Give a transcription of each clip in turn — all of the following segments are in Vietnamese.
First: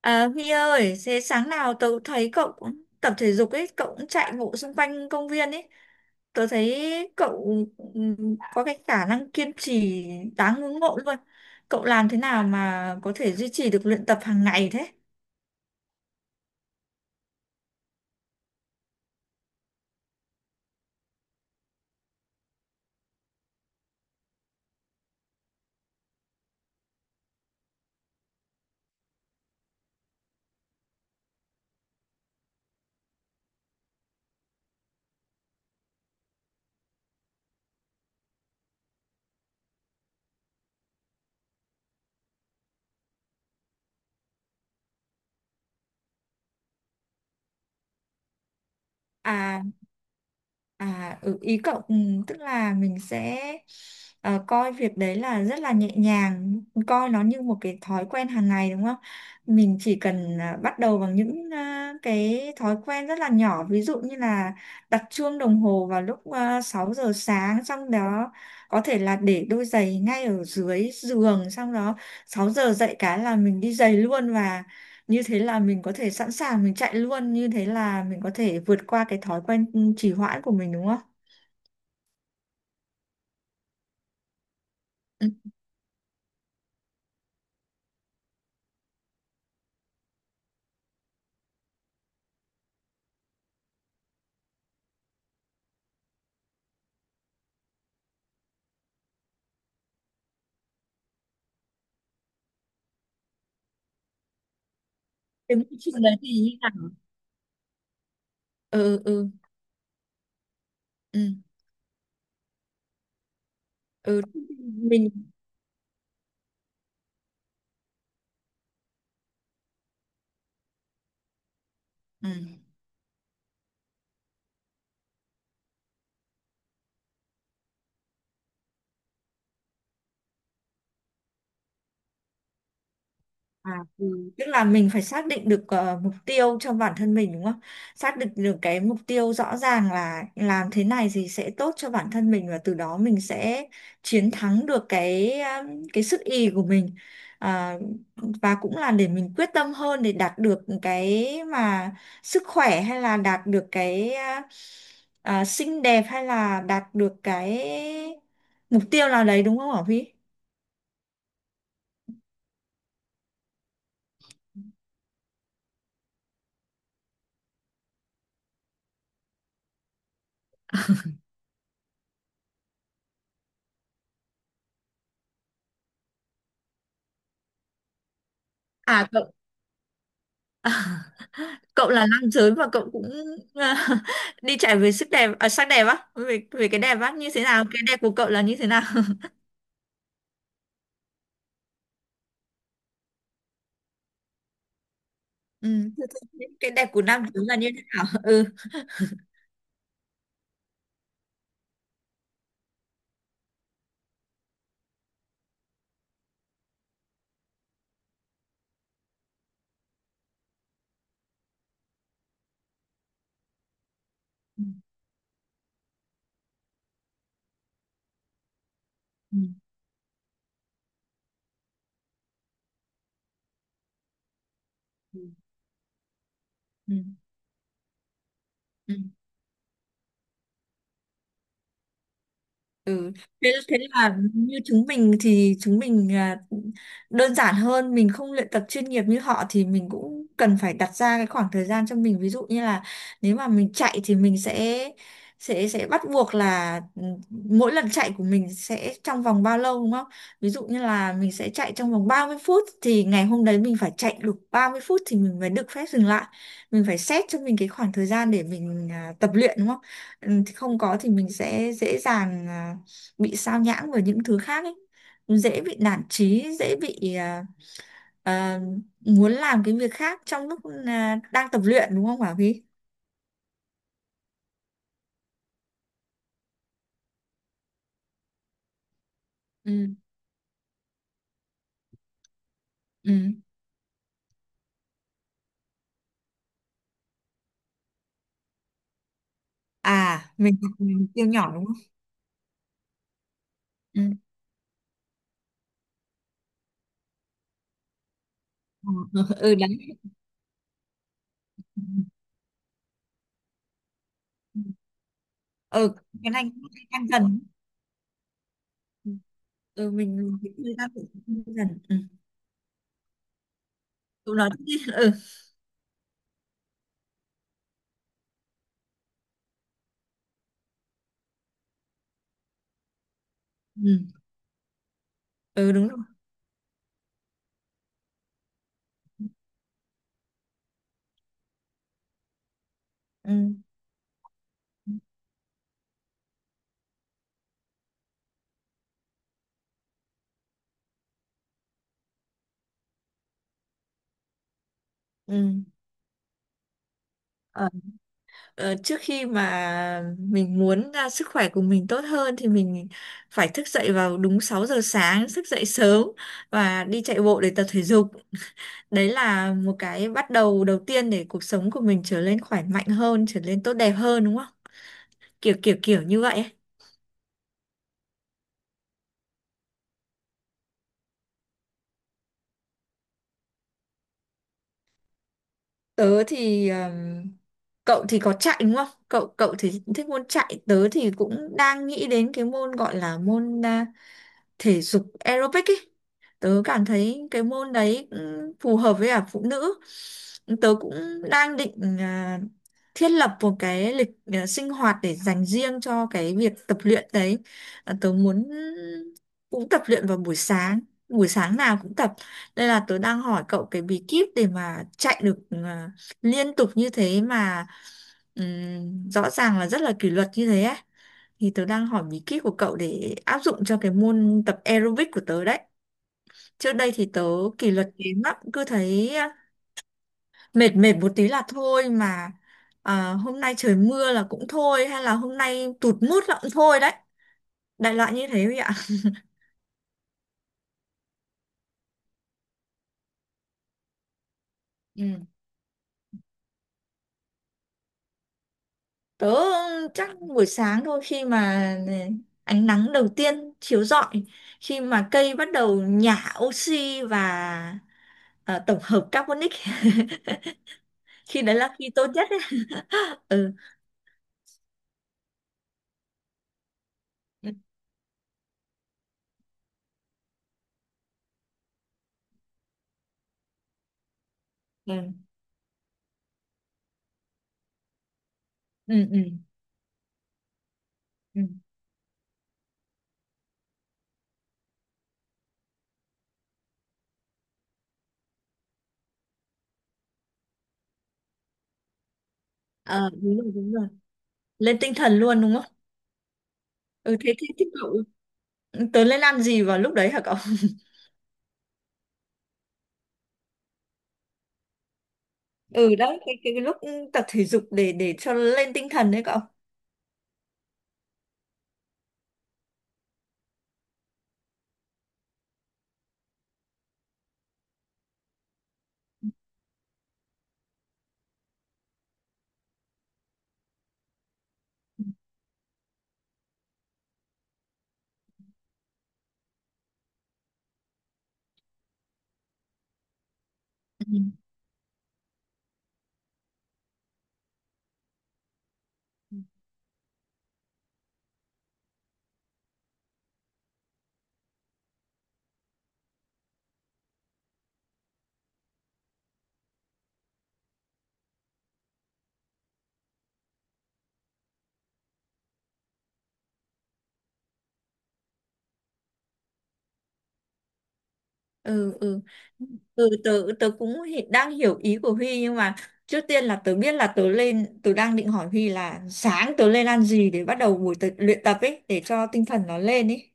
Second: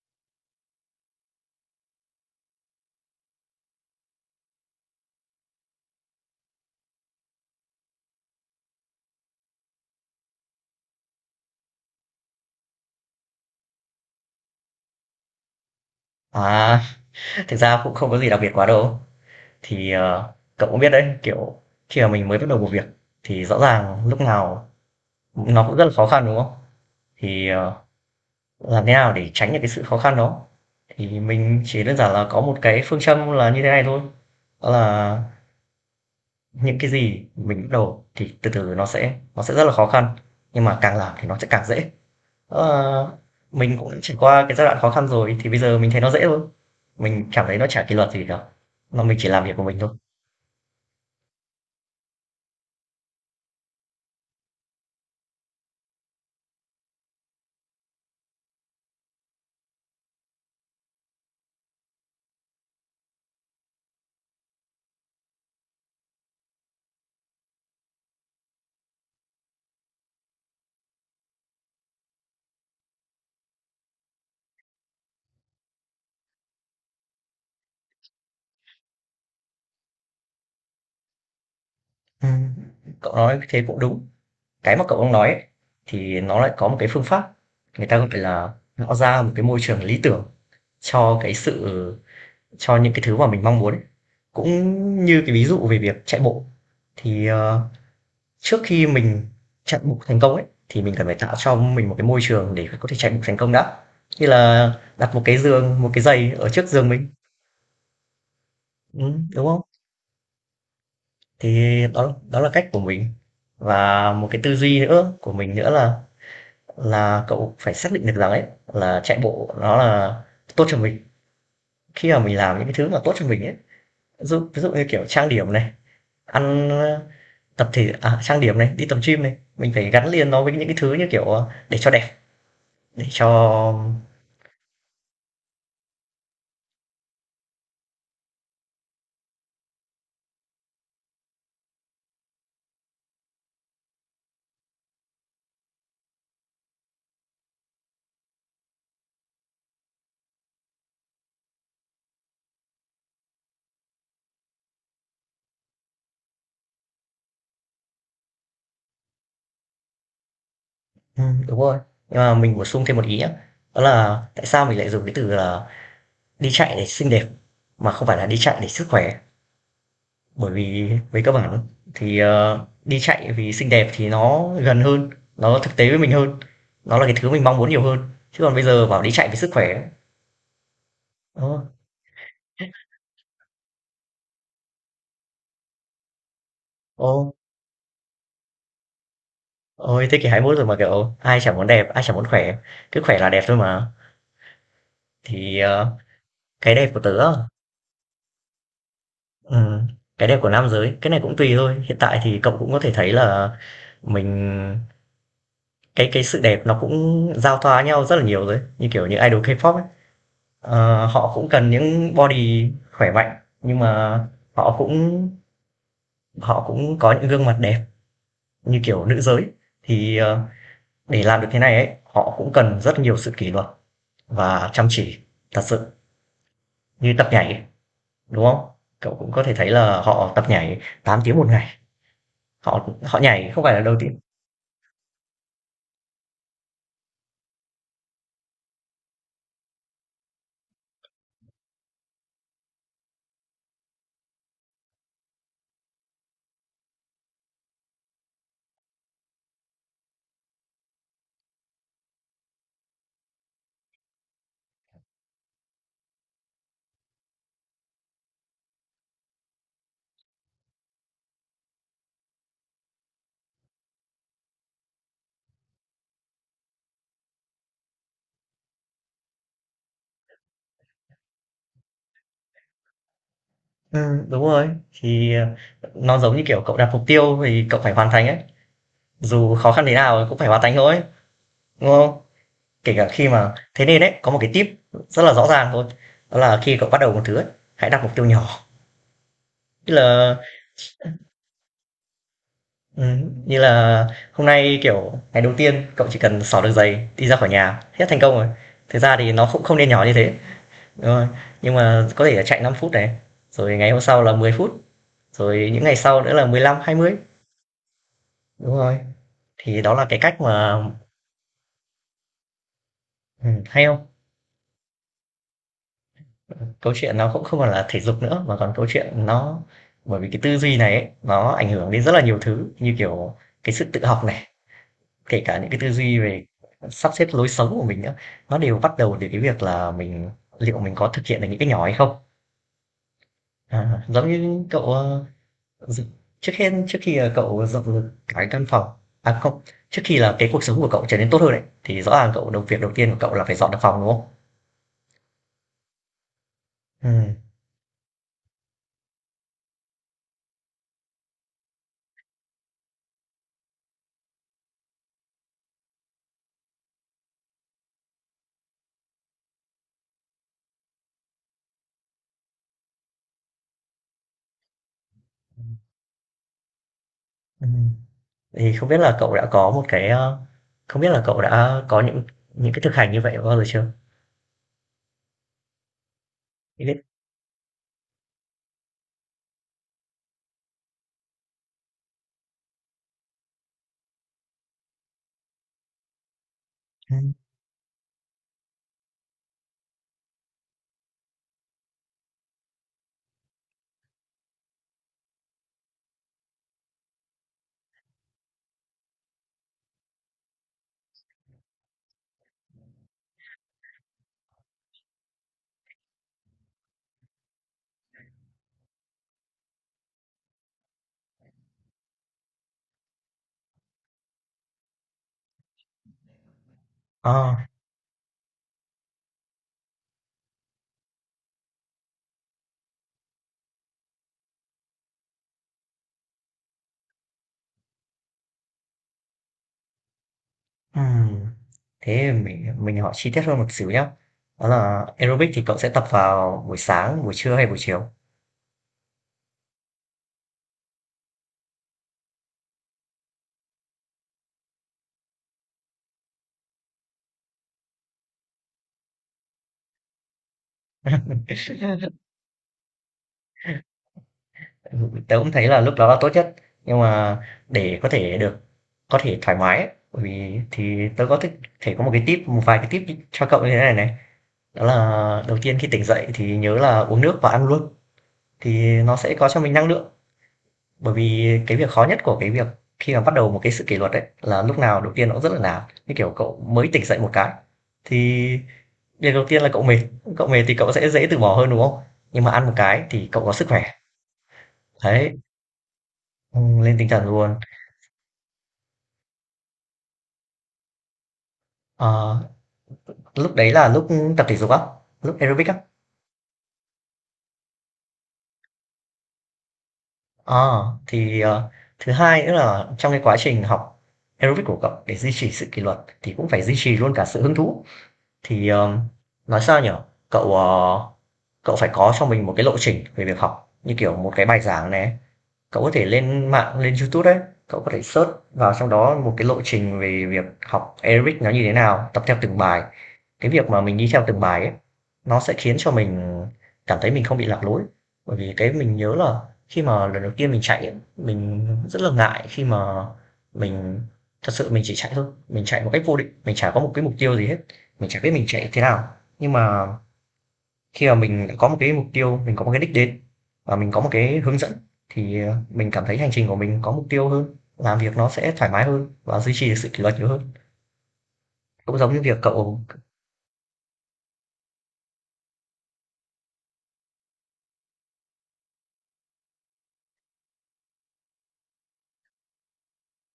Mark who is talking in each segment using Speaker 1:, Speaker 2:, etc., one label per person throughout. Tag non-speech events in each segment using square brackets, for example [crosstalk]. Speaker 1: À, Huy ơi, thế sáng nào tớ cũng thấy cậu cũng tập thể dục ấy, cậu cũng chạy bộ xung quanh công viên ấy. Tớ thấy cậu có cái khả năng kiên trì đáng ngưỡng mộ luôn. Cậu làm thế nào mà có thể duy trì được luyện tập hàng ngày thế?
Speaker 2: À, thực ra cũng không có gì đặc biệt quá đâu. Thì, cậu cũng biết đấy, kiểu, khi mà mình mới bắt đầu một việc thì rõ ràng lúc nào nó cũng rất là khó khăn, đúng không? Thì, làm thế nào để tránh được cái sự khó khăn đó? Thì mình chỉ đơn giản là có một cái phương châm là như thế này thôi, đó là những cái gì mình bắt đầu thì từ từ nó sẽ rất là khó khăn, nhưng mà càng làm thì nó sẽ càng dễ. Đó là mình cũng đã trải qua cái giai đoạn khó khăn rồi thì bây giờ mình thấy nó dễ thôi, mình cảm thấy nó chả kỷ luật gì cả, mà mình chỉ làm việc của
Speaker 1: À,
Speaker 2: mình thôi.
Speaker 1: à, ừ, ý cậu tức là mình sẽ coi việc đấy là rất là nhẹ nhàng, coi nó như một cái thói quen hàng ngày đúng không? Mình chỉ cần bắt đầu bằng những cái thói quen rất là nhỏ, ví dụ như là đặt chuông đồng hồ vào lúc 6 giờ sáng, xong đó có thể là để đôi giày ngay ở dưới giường, xong đó 6 giờ dậy cái là mình đi giày luôn và như thế là mình có thể sẵn sàng mình chạy luôn như thế là mình có thể vượt qua cái thói quen trì hoãn của mình đúng không?
Speaker 2: Ừm, cậu nói thế cũng đúng. Cái mà cậu đang nói
Speaker 1: Ừ.
Speaker 2: ấy, thì nó lại có một cái phương pháp, người ta gọi là tạo ra một cái môi trường lý tưởng cho cái sự cho những cái thứ mà mình mong muốn ấy. Cũng như cái ví dụ về việc chạy bộ, thì, trước khi mình chạy bộ thành công ấy, thì mình cần phải tạo cho mình một cái môi trường để có thể chạy bộ thành công đã. Như là đặt một cái
Speaker 1: Cái môi
Speaker 2: giường, một cái
Speaker 1: trường đấy thì
Speaker 2: giày ở
Speaker 1: như
Speaker 2: trước
Speaker 1: nào?
Speaker 2: giường mình,
Speaker 1: Ừ, ừ,
Speaker 2: đúng không?
Speaker 1: ừ,
Speaker 2: Thì đó đó là cách của mình. Và
Speaker 1: ừ,
Speaker 2: một cái tư duy
Speaker 1: mình,
Speaker 2: nữa của mình nữa là cậu phải xác định được rằng ấy là chạy bộ nó là tốt cho mình khi mà
Speaker 1: ừ.
Speaker 2: mình làm những cái thứ mà tốt cho mình ấy, ví dụ như kiểu trang điểm này, ăn tập thể trang điểm này, đi tập gym này, mình phải gắn liền nó với những cái thứ như kiểu để cho đẹp, để cho
Speaker 1: À, ừ. Tức là mình phải xác định được mục tiêu cho bản thân mình đúng không? Xác định được cái mục tiêu rõ ràng là làm thế này thì sẽ tốt cho bản thân mình và từ đó mình sẽ chiến thắng được cái sức ì của mình. À, và cũng là để mình quyết tâm hơn để đạt được cái mà sức khỏe hay là đạt được cái xinh đẹp hay là đạt được cái mục tiêu nào đấy đúng không hả Vy?
Speaker 2: ừ, đúng rồi, nhưng mà mình bổ sung thêm một ý nhé, đó là tại sao mình lại dùng cái từ là đi chạy để xinh đẹp mà không phải là đi chạy để sức khỏe. Bởi vì về cơ bản thì, đi chạy vì xinh đẹp thì nó gần hơn, nó thực tế với mình hơn, nó là cái thứ mình mong muốn nhiều hơn. Chứ còn bây giờ bảo
Speaker 1: À
Speaker 2: đi chạy
Speaker 1: cậu
Speaker 2: vì sức khỏe ô
Speaker 1: [laughs] cậu là nam giới và cậu cũng à, [laughs] đi chạy về sức đẹp à, sắc đẹp á về về cái đẹp á như
Speaker 2: ô,
Speaker 1: thế nào, cái đẹp của cậu là như thế nào? [laughs]
Speaker 2: ôi thế kỷ 21 rồi mà, kiểu, ai chẳng muốn đẹp, ai chẳng muốn khỏe, cứ khỏe là đẹp thôi mà. Thì,
Speaker 1: Ừ. Thế thì cái
Speaker 2: cái
Speaker 1: đẹp
Speaker 2: đẹp của
Speaker 1: của
Speaker 2: tớ
Speaker 1: nam giới
Speaker 2: á,
Speaker 1: là như thế nào? [laughs] Ừ.
Speaker 2: ừm, cái đẹp của nam giới, cái này cũng tùy thôi. Hiện tại thì cậu cũng có thể thấy là mình cái sự đẹp nó cũng giao thoa nhau rất là nhiều rồi như kiểu những idol K-pop ấy. Ờ, họ cũng cần những body khỏe mạnh, nhưng mà
Speaker 1: Ừ.
Speaker 2: họ cũng họ cũng có những gương mặt đẹp như kiểu nữ giới. Thì, để làm được thế này ấy, họ cũng cần rất nhiều sự kỷ luật và chăm chỉ
Speaker 1: Ừ.
Speaker 2: thật sự,
Speaker 1: Ừ.
Speaker 2: như tập nhảy ấy, đúng không?
Speaker 1: Ừ.
Speaker 2: Cậu cũng có thể thấy là họ tập nhảy 8 tiếng một ngày, họ
Speaker 1: Ừ.
Speaker 2: họ nhảy
Speaker 1: Thế,
Speaker 2: không phải
Speaker 1: thế
Speaker 2: là đầu
Speaker 1: là
Speaker 2: tiên.
Speaker 1: như chúng mình thì chúng mình là đơn giản hơn, mình không luyện tập chuyên nghiệp như họ thì mình cũng cần phải đặt ra cái khoảng thời gian cho mình, ví dụ như là nếu mà mình chạy thì mình sẽ bắt buộc là mỗi lần chạy của mình sẽ trong vòng bao lâu đúng không? Ví dụ như là mình sẽ chạy trong vòng 30 phút thì ngày hôm đấy mình phải chạy được 30 phút thì mình mới được phép dừng lại. Mình phải xét cho mình cái khoảng thời gian để mình tập luyện đúng không? Ừ, thì không có thì mình sẽ dễ dàng bị sao nhãng với những thứ khác ấy, dễ bị nản chí, dễ bị à, muốn làm cái việc khác trong lúc đang tập luyện đúng không Bảo Vy?
Speaker 2: Ừm, đúng rồi, thì, nó giống như kiểu cậu đặt mục tiêu thì cậu phải hoàn thành ấy, dù khó khăn
Speaker 1: Ừ,
Speaker 2: thế nào cũng phải hoàn thành thôi, đúng không? Kể cả khi
Speaker 1: ừ.
Speaker 2: mà thế nên đấy có một cái tip rất là rõ ràng thôi, đó là khi cậu bắt đầu một thứ ấy, hãy đặt mục tiêu nhỏ. như
Speaker 1: À
Speaker 2: là
Speaker 1: mình học mình siêu nhỏ đúng không?
Speaker 2: ừ, như
Speaker 1: Ừ.
Speaker 2: là hôm nay, kiểu, ngày đầu tiên cậu chỉ cần xỏ được giày, đi ra khỏi nhà, hết thành công rồi. Thực ra
Speaker 1: [laughs]
Speaker 2: thì
Speaker 1: Ừ,
Speaker 2: nó
Speaker 1: ừ,
Speaker 2: cũng
Speaker 1: đấy.
Speaker 2: không nên nhỏ như thế, đúng rồi, nhưng mà có thể là chạy 5 phút này, rồi ngày hôm sau là 10 phút, rồi những
Speaker 1: Ừ,
Speaker 2: ngày sau
Speaker 1: cái
Speaker 2: nữa
Speaker 1: này
Speaker 2: là mười
Speaker 1: cũng
Speaker 2: lăm hai
Speaker 1: đang
Speaker 2: mươi
Speaker 1: dần,
Speaker 2: Đúng rồi,
Speaker 1: ừ,
Speaker 2: thì
Speaker 1: ừ,
Speaker 2: đó là cái cách
Speaker 1: mình thời
Speaker 2: mà
Speaker 1: gian cũng đang tự dần, ừ,
Speaker 2: ừ, hay không,
Speaker 1: tụi nó cũng- ừ,
Speaker 2: câu chuyện nó cũng không còn là thể dục nữa mà còn câu chuyện nó, bởi vì cái tư duy này ấy, nó ảnh hưởng đến rất là nhiều thứ như kiểu cái sự tự
Speaker 1: ừ,
Speaker 2: học này, kể cả những
Speaker 1: ừ,
Speaker 2: cái
Speaker 1: đúng
Speaker 2: tư
Speaker 1: rồi,
Speaker 2: duy về sắp xếp lối sống của mình nữa, nó đều bắt đầu từ cái việc là mình liệu mình có thực hiện được những cái nhỏ hay không.
Speaker 1: ừ,
Speaker 2: À, giống như cậu dự- trước hết trước khi là cậu dọn được cái căn phòng, à không, trước khi là cái cuộc sống của cậu trở nên tốt hơn đấy thì rõ ràng cậu đầu việc đầu tiên của cậu là phải dọn được phòng, đúng không?
Speaker 1: ừ.
Speaker 2: Ừ.
Speaker 1: Ờ, ờ, trước khi mà mình muốn sức khỏe của mình tốt hơn thì mình phải thức dậy vào đúng 6 giờ sáng, thức dậy sớm và đi chạy bộ để tập thể dục. Đấy là một cái bắt đầu đầu tiên để cuộc sống của mình trở nên khỏe mạnh hơn, trở nên tốt đẹp hơn đúng không? Kiểu kiểu kiểu như vậy ấy.
Speaker 2: Ừ. Thì không biết là cậu đã có một cái, ơ không biết là cậu đã có những cái thực hành như vậy bao giờ chưa?
Speaker 1: Tớ thì
Speaker 2: Thì biết
Speaker 1: cậu thì có chạy đúng không? Cậu cậu thì thích môn chạy, tớ thì cũng đang nghĩ đến cái môn gọi là môn thể dục aerobic ý. Tớ cảm thấy
Speaker 2: ừm,
Speaker 1: cái môn đấy cũng phù hợp với cả phụ nữ. Tớ cũng đang định thiết lập một cái lịch sinh hoạt để dành riêng cho cái việc tập luyện đấy. À, tớ muốn cũng tập luyện vào buổi sáng nào cũng tập. Đây là tớ đang hỏi cậu cái bí kíp để mà chạy được liên tục như thế mà rõ ràng là rất là kỷ luật như thế ấy, thì tớ đang hỏi bí kíp của cậu để áp dụng cho cái môn tập aerobic của tớ đấy. Trước đây thì tớ
Speaker 2: ờ,
Speaker 1: kỷ luật kém lắm, cứ thấy mệt mệt một tí là thôi mà, hôm nay trời mưa là cũng thôi hay là hôm nay tụt mood là cũng thôi đấy. Đại loại như thế vậy ạ.
Speaker 2: ừm, thế mình hỏi chi tiết hơn một xíu nhá. Đó là
Speaker 1: Ừ.
Speaker 2: aerobic thì cậu sẽ tập vào buổi sáng, buổi trưa hay buổi chiều?
Speaker 1: Tớ chắc buổi sáng thôi, khi mà à, ánh nắng đầu tiên chiếu rọi, khi mà cây bắt đầu nhả oxy và tổng hợp carbonic, [laughs] khi đấy là khi tốt nhất ấy. [laughs] Ừ.
Speaker 2: Tớ cũng thấy là lúc đó là tốt nhất, nhưng mà để có thể được có thể thoải mái ấy, bởi vì thì tớ có thích thể có một cái tip, một vài cái tip cho cậu như thế này này. Đó
Speaker 1: Ừ.
Speaker 2: là đầu tiên khi tỉnh dậy thì nhớ là uống nước và ăn luôn, thì
Speaker 1: Ừ,
Speaker 2: nó
Speaker 1: ừ,
Speaker 2: sẽ có cho mình năng lượng. Bởi
Speaker 1: ừ,
Speaker 2: vì cái việc khó nhất của cái việc khi mà bắt đầu một cái sự kỷ luật ấy, là lúc nào đầu tiên nó cũng rất là nản. Như kiểu cậu mới tỉnh dậy một cái, thì điều đầu tiên là cậu mệt thì cậu sẽ dễ từ bỏ hơn, đúng không? Nhưng mà ăn một cái
Speaker 1: à,
Speaker 2: thì
Speaker 1: đúng
Speaker 2: cậu
Speaker 1: rồi
Speaker 2: có sức
Speaker 1: đúng
Speaker 2: khỏe,
Speaker 1: rồi, lên tinh thần
Speaker 2: đấy,
Speaker 1: luôn đúng không?
Speaker 2: lên tinh
Speaker 1: Ừ,
Speaker 2: thần
Speaker 1: thế thế
Speaker 2: luôn.
Speaker 1: thế cậu, ừ, tớ lên ăn gì vào lúc đấy hả cậu?
Speaker 2: Ờ, lúc đấy là lúc tập thể dục á, lúc aerobic á.
Speaker 1: Ừ đấy, cái lúc tập thể dục để cho lên tinh thần đấy cậu.
Speaker 2: Ờ, thì, ờ, thứ hai nữa là trong cái quá trình học aerobic của cậu để duy trì sự kỷ luật thì cũng phải duy trì luôn cả sự hứng thú. Thì, nói sao nhở. Cậu, ờ cậu phải có cho mình một cái lộ trình về việc học như kiểu một cái bài giảng này, cậu có thể lên mạng lên YouTube đấy, cậu có thể search vào trong đó một cái lộ trình về việc học Eric nó như thế nào, tập theo từng bài, cái việc mà mình
Speaker 1: Ừ,
Speaker 2: đi theo từng bài ấy nó sẽ khiến cho mình cảm thấy mình không bị lạc lối, bởi vì cái mình nhớ là khi mà lần đầu tiên mình chạy ấy, mình rất là ngại khi mà mình thật sự mình chỉ chạy thôi, mình chạy một cách vô định, mình chả có một cái mục tiêu gì hết, mình chả biết mình chạy thế nào, nhưng mà khi mà mình đã có một cái mục tiêu, mình có một cái đích đến và mình có một cái hướng dẫn thì mình cảm thấy hành trình của mình có mục tiêu hơn, làm việc nó sẽ thoải mái hơn và duy trì được sự kỷ luật nhiều hơn,
Speaker 1: ừ,
Speaker 2: cũng giống như
Speaker 1: ừ.
Speaker 2: việc cậu
Speaker 1: Ừ, tớ tớ cũng hi- đang hiểu ý của Huy nhưng mà trước tiên là tớ biết là tớ lên, tớ đang định hỏi Huy là sáng tớ lên ăn gì để bắt đầu buổi tập, luyện tập ấy để cho tinh thần nó lên ấy,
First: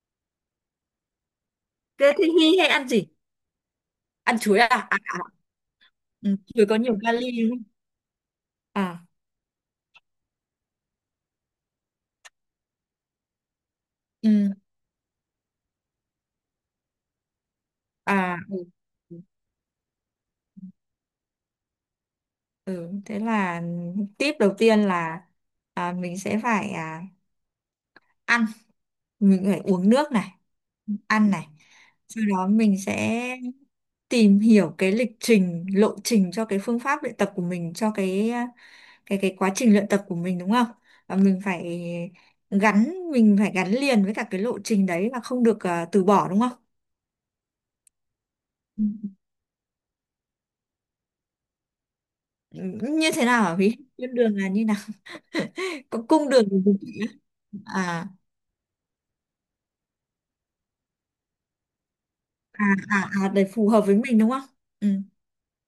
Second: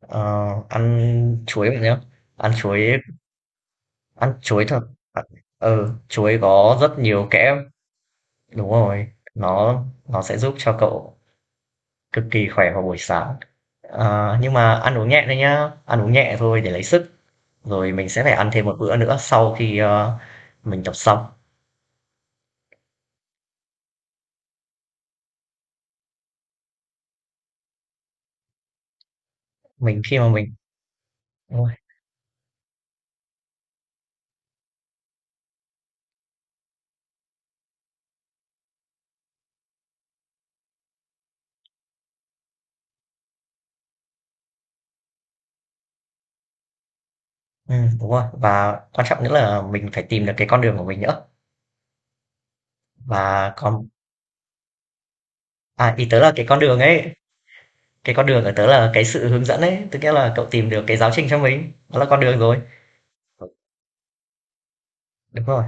Speaker 2: ờ, ăn chuối vậy nhá.
Speaker 1: thế thì
Speaker 2: Ăn
Speaker 1: Huy hay ăn
Speaker 2: chuối,
Speaker 1: gì?
Speaker 2: ăn
Speaker 1: Ăn chuối
Speaker 2: chuối
Speaker 1: à,
Speaker 2: thật,
Speaker 1: à, à.
Speaker 2: ừ,
Speaker 1: Ừ,
Speaker 2: chuối
Speaker 1: chuối có
Speaker 2: có
Speaker 1: nhiều
Speaker 2: rất nhiều
Speaker 1: kali đúng
Speaker 2: kẽm,
Speaker 1: không?
Speaker 2: đúng
Speaker 1: À.
Speaker 2: rồi, nó sẽ giúp cho cậu cực kỳ khỏe vào buổi sáng. Ờ,
Speaker 1: Ừ.
Speaker 2: nhưng mà ăn uống nhẹ thôi nhá, ăn uống nhẹ thôi để lấy sức, rồi mình sẽ phải
Speaker 1: À,
Speaker 2: ăn
Speaker 1: ừ.
Speaker 2: thêm một bữa
Speaker 1: Ừ,
Speaker 2: nữa sau khi mình tập xong.
Speaker 1: ừ, thế là tip đầu tiên là mình sẽ phải ăn, mình phải uống
Speaker 2: Mình
Speaker 1: nước
Speaker 2: khi mà
Speaker 1: này,
Speaker 2: mình
Speaker 1: ăn này.
Speaker 2: đúng rồi,
Speaker 1: Sau đó mình sẽ tìm hiểu cái lịch trình, lộ trình cho cái phương pháp luyện tập của mình, cho cái quá trình luyện tập của mình đúng không? Và mình phải mình phải gắn liền với cả cái lộ trình đấy và không được từ bỏ đúng không?
Speaker 2: ừ, đúng rồi, và quan
Speaker 1: Ừ.
Speaker 2: trọng nữa là mình phải tìm được cái con đường của mình nữa
Speaker 1: Như thế nào
Speaker 2: và
Speaker 1: hả Thúy?
Speaker 2: còn
Speaker 1: Con đường là như nào? [laughs]
Speaker 2: à, ý
Speaker 1: Có
Speaker 2: tớ
Speaker 1: cung
Speaker 2: là
Speaker 1: đường
Speaker 2: cái con
Speaker 1: của,
Speaker 2: đường ấy,
Speaker 1: à
Speaker 2: cái con đường ở tớ là cái sự hướng dẫn ấy, tức nghĩa là cậu tìm được cái giáo trình cho mình, đó là con đường rồi,
Speaker 1: à à à để phù hợp với mình đúng không? Ừ,
Speaker 2: đúng rồi,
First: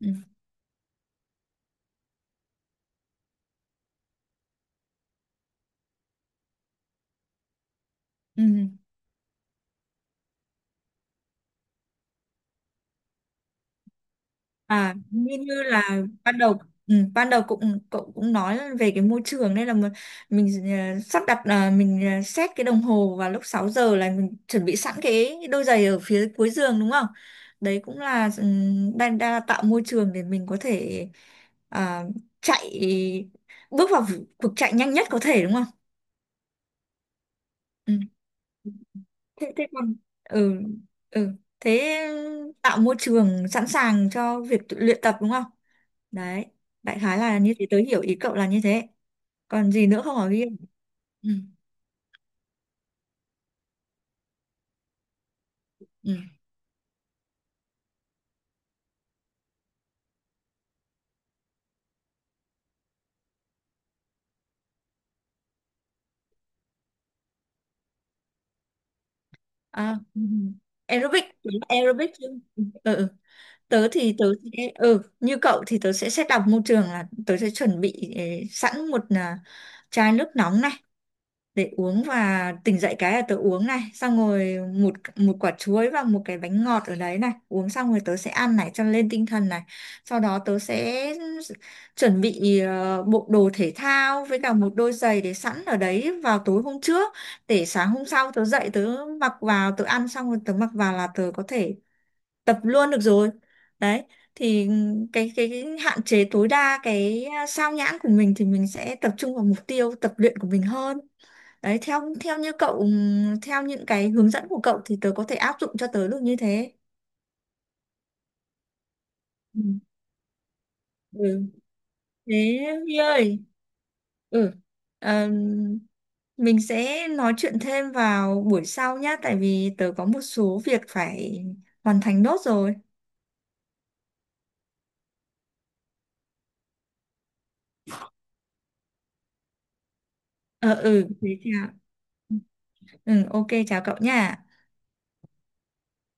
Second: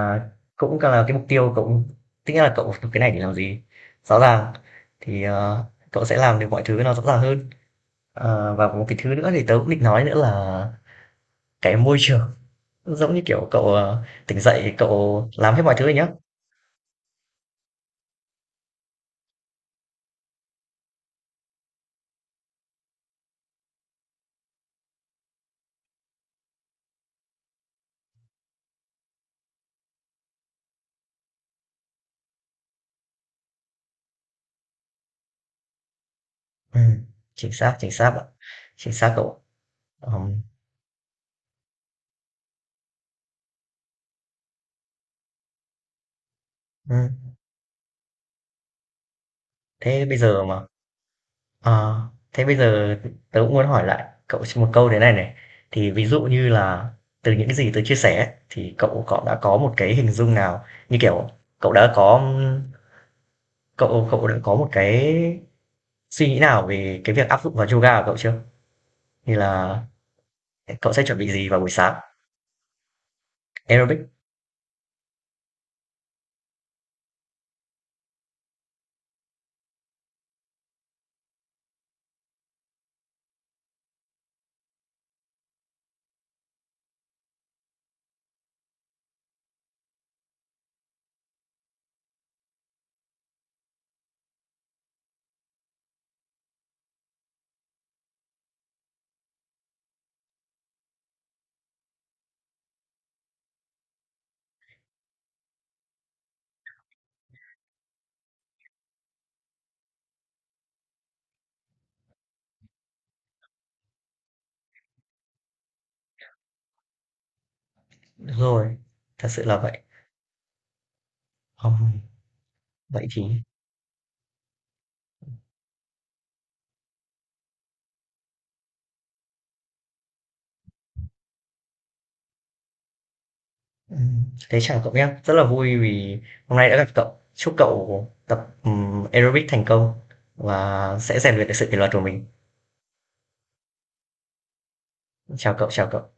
Speaker 1: ừ,
Speaker 2: cũng là cái mục tiêu cậu, tức nghĩa là cậu học cái này để làm gì rõ ràng, thì cậu sẽ làm được mọi thứ nó rõ ràng hơn.
Speaker 1: ừ,
Speaker 2: Và một cái thứ nữa thì tớ cũng định nói nữa là cái môi trường, giống như kiểu cậu tỉnh dậy
Speaker 1: à
Speaker 2: cậu
Speaker 1: như
Speaker 2: làm hết
Speaker 1: như
Speaker 2: mọi thứ rồi
Speaker 1: là
Speaker 2: nhá.
Speaker 1: ban đầu, ừ, ban đầu cũng cậu cũng nói về cái môi trường nên là mình sắp đặt là mình set cái đồng hồ vào lúc 6 giờ là mình chuẩn bị sẵn cái đôi giày ở phía cuối giường đúng không? Đấy cũng là, ừ, đang, đang là tạo môi trường để mình có thể ờ, chạy, bước vào cuộc chạy nhanh nhất có thể đúng không?
Speaker 2: Ừm, Chính xác, chính
Speaker 1: Ừ,
Speaker 2: xác ạ. Chính xác cậu.
Speaker 1: thế, thế còn,
Speaker 2: Ừm,
Speaker 1: ừ, ừ, thế, ừ, tạo môi trường sẵn sàng cho việc tự luyện tập đúng không? Đấy, đại khái
Speaker 2: ừm,
Speaker 1: là như thế, tớ hiểu ý cậu là như thế, còn gì nữa
Speaker 2: thế
Speaker 1: không
Speaker 2: bây
Speaker 1: ở
Speaker 2: giờ
Speaker 1: ghi?
Speaker 2: mà
Speaker 1: Ừ,
Speaker 2: ờ, Thế bây giờ tớ cũng muốn hỏi lại cậu một câu thế này này, thì ví
Speaker 1: ừ,
Speaker 2: dụ như là từ những cái gì tớ chia sẻ ấy, thì cậu cậu đã có một cái hình dung nào, như kiểu, cậu đã có, cậu cậu đã có một cái suy nghĩ nào về cái việc áp dụng vào yoga của cậu chưa? Như là
Speaker 1: à, ừ.
Speaker 2: cậu sẽ chuẩn
Speaker 1: Aerobic,
Speaker 2: bị gì
Speaker 1: đúng
Speaker 2: vào
Speaker 1: là
Speaker 2: buổi sáng?
Speaker 1: aerobic chứ? Ừ, ừ. Ừ. Tớ
Speaker 2: Aerobic,
Speaker 1: thì tớ sẽ, ừ, như cậu thì tớ sẽ set up môi trường là tớ sẽ chuẩn bị sẵn một chai nước nóng này để uống, và tỉnh dậy cái là tớ uống này, xong rồi một một quả chuối và một cái bánh ngọt ở đấy này, uống xong rồi tớ sẽ ăn này cho lên tinh thần này, sau đó tớ sẽ chuẩn bị bộ đồ thể thao với cả một đôi giày để sẵn ở đấy vào tối hôm trước, để sáng hôm sau tớ dậy tớ mặc vào, tớ ăn xong rồi tớ mặc vào là tớ có thể tập luôn được rồi. Đấy thì cái hạn chế tối đa cái sao nhãng của mình thì mình sẽ tập trung vào mục tiêu tập luyện của mình hơn. Đấy theo theo như cậu, theo những cái hướng dẫn của cậu thì tớ có thể áp dụng cho tớ được như thế.
Speaker 2: đúng rồi, thật sự là
Speaker 1: Ừ.
Speaker 2: vậy.
Speaker 1: Ừ
Speaker 2: Ừm,
Speaker 1: thế Huy
Speaker 2: vậy thì
Speaker 1: ơi, ừ, ờm, mình sẽ nói chuyện thêm vào buổi sau nhá, tại vì tớ có một số việc phải hoàn thành nốt rồi.
Speaker 2: Ừm, thế chào cậu nhé, rất là vui vì hôm nay đã gặp cậu. Chúc cậu tập aerobic thành công
Speaker 1: Ờ,
Speaker 2: và
Speaker 1: ừ,
Speaker 2: sẽ rèn
Speaker 1: thế
Speaker 2: luyện được sự
Speaker 1: chào,
Speaker 2: kỷ luật của mình.
Speaker 1: ừ, ok, chào cậu nha.
Speaker 2: Chào cậu, chào cậu.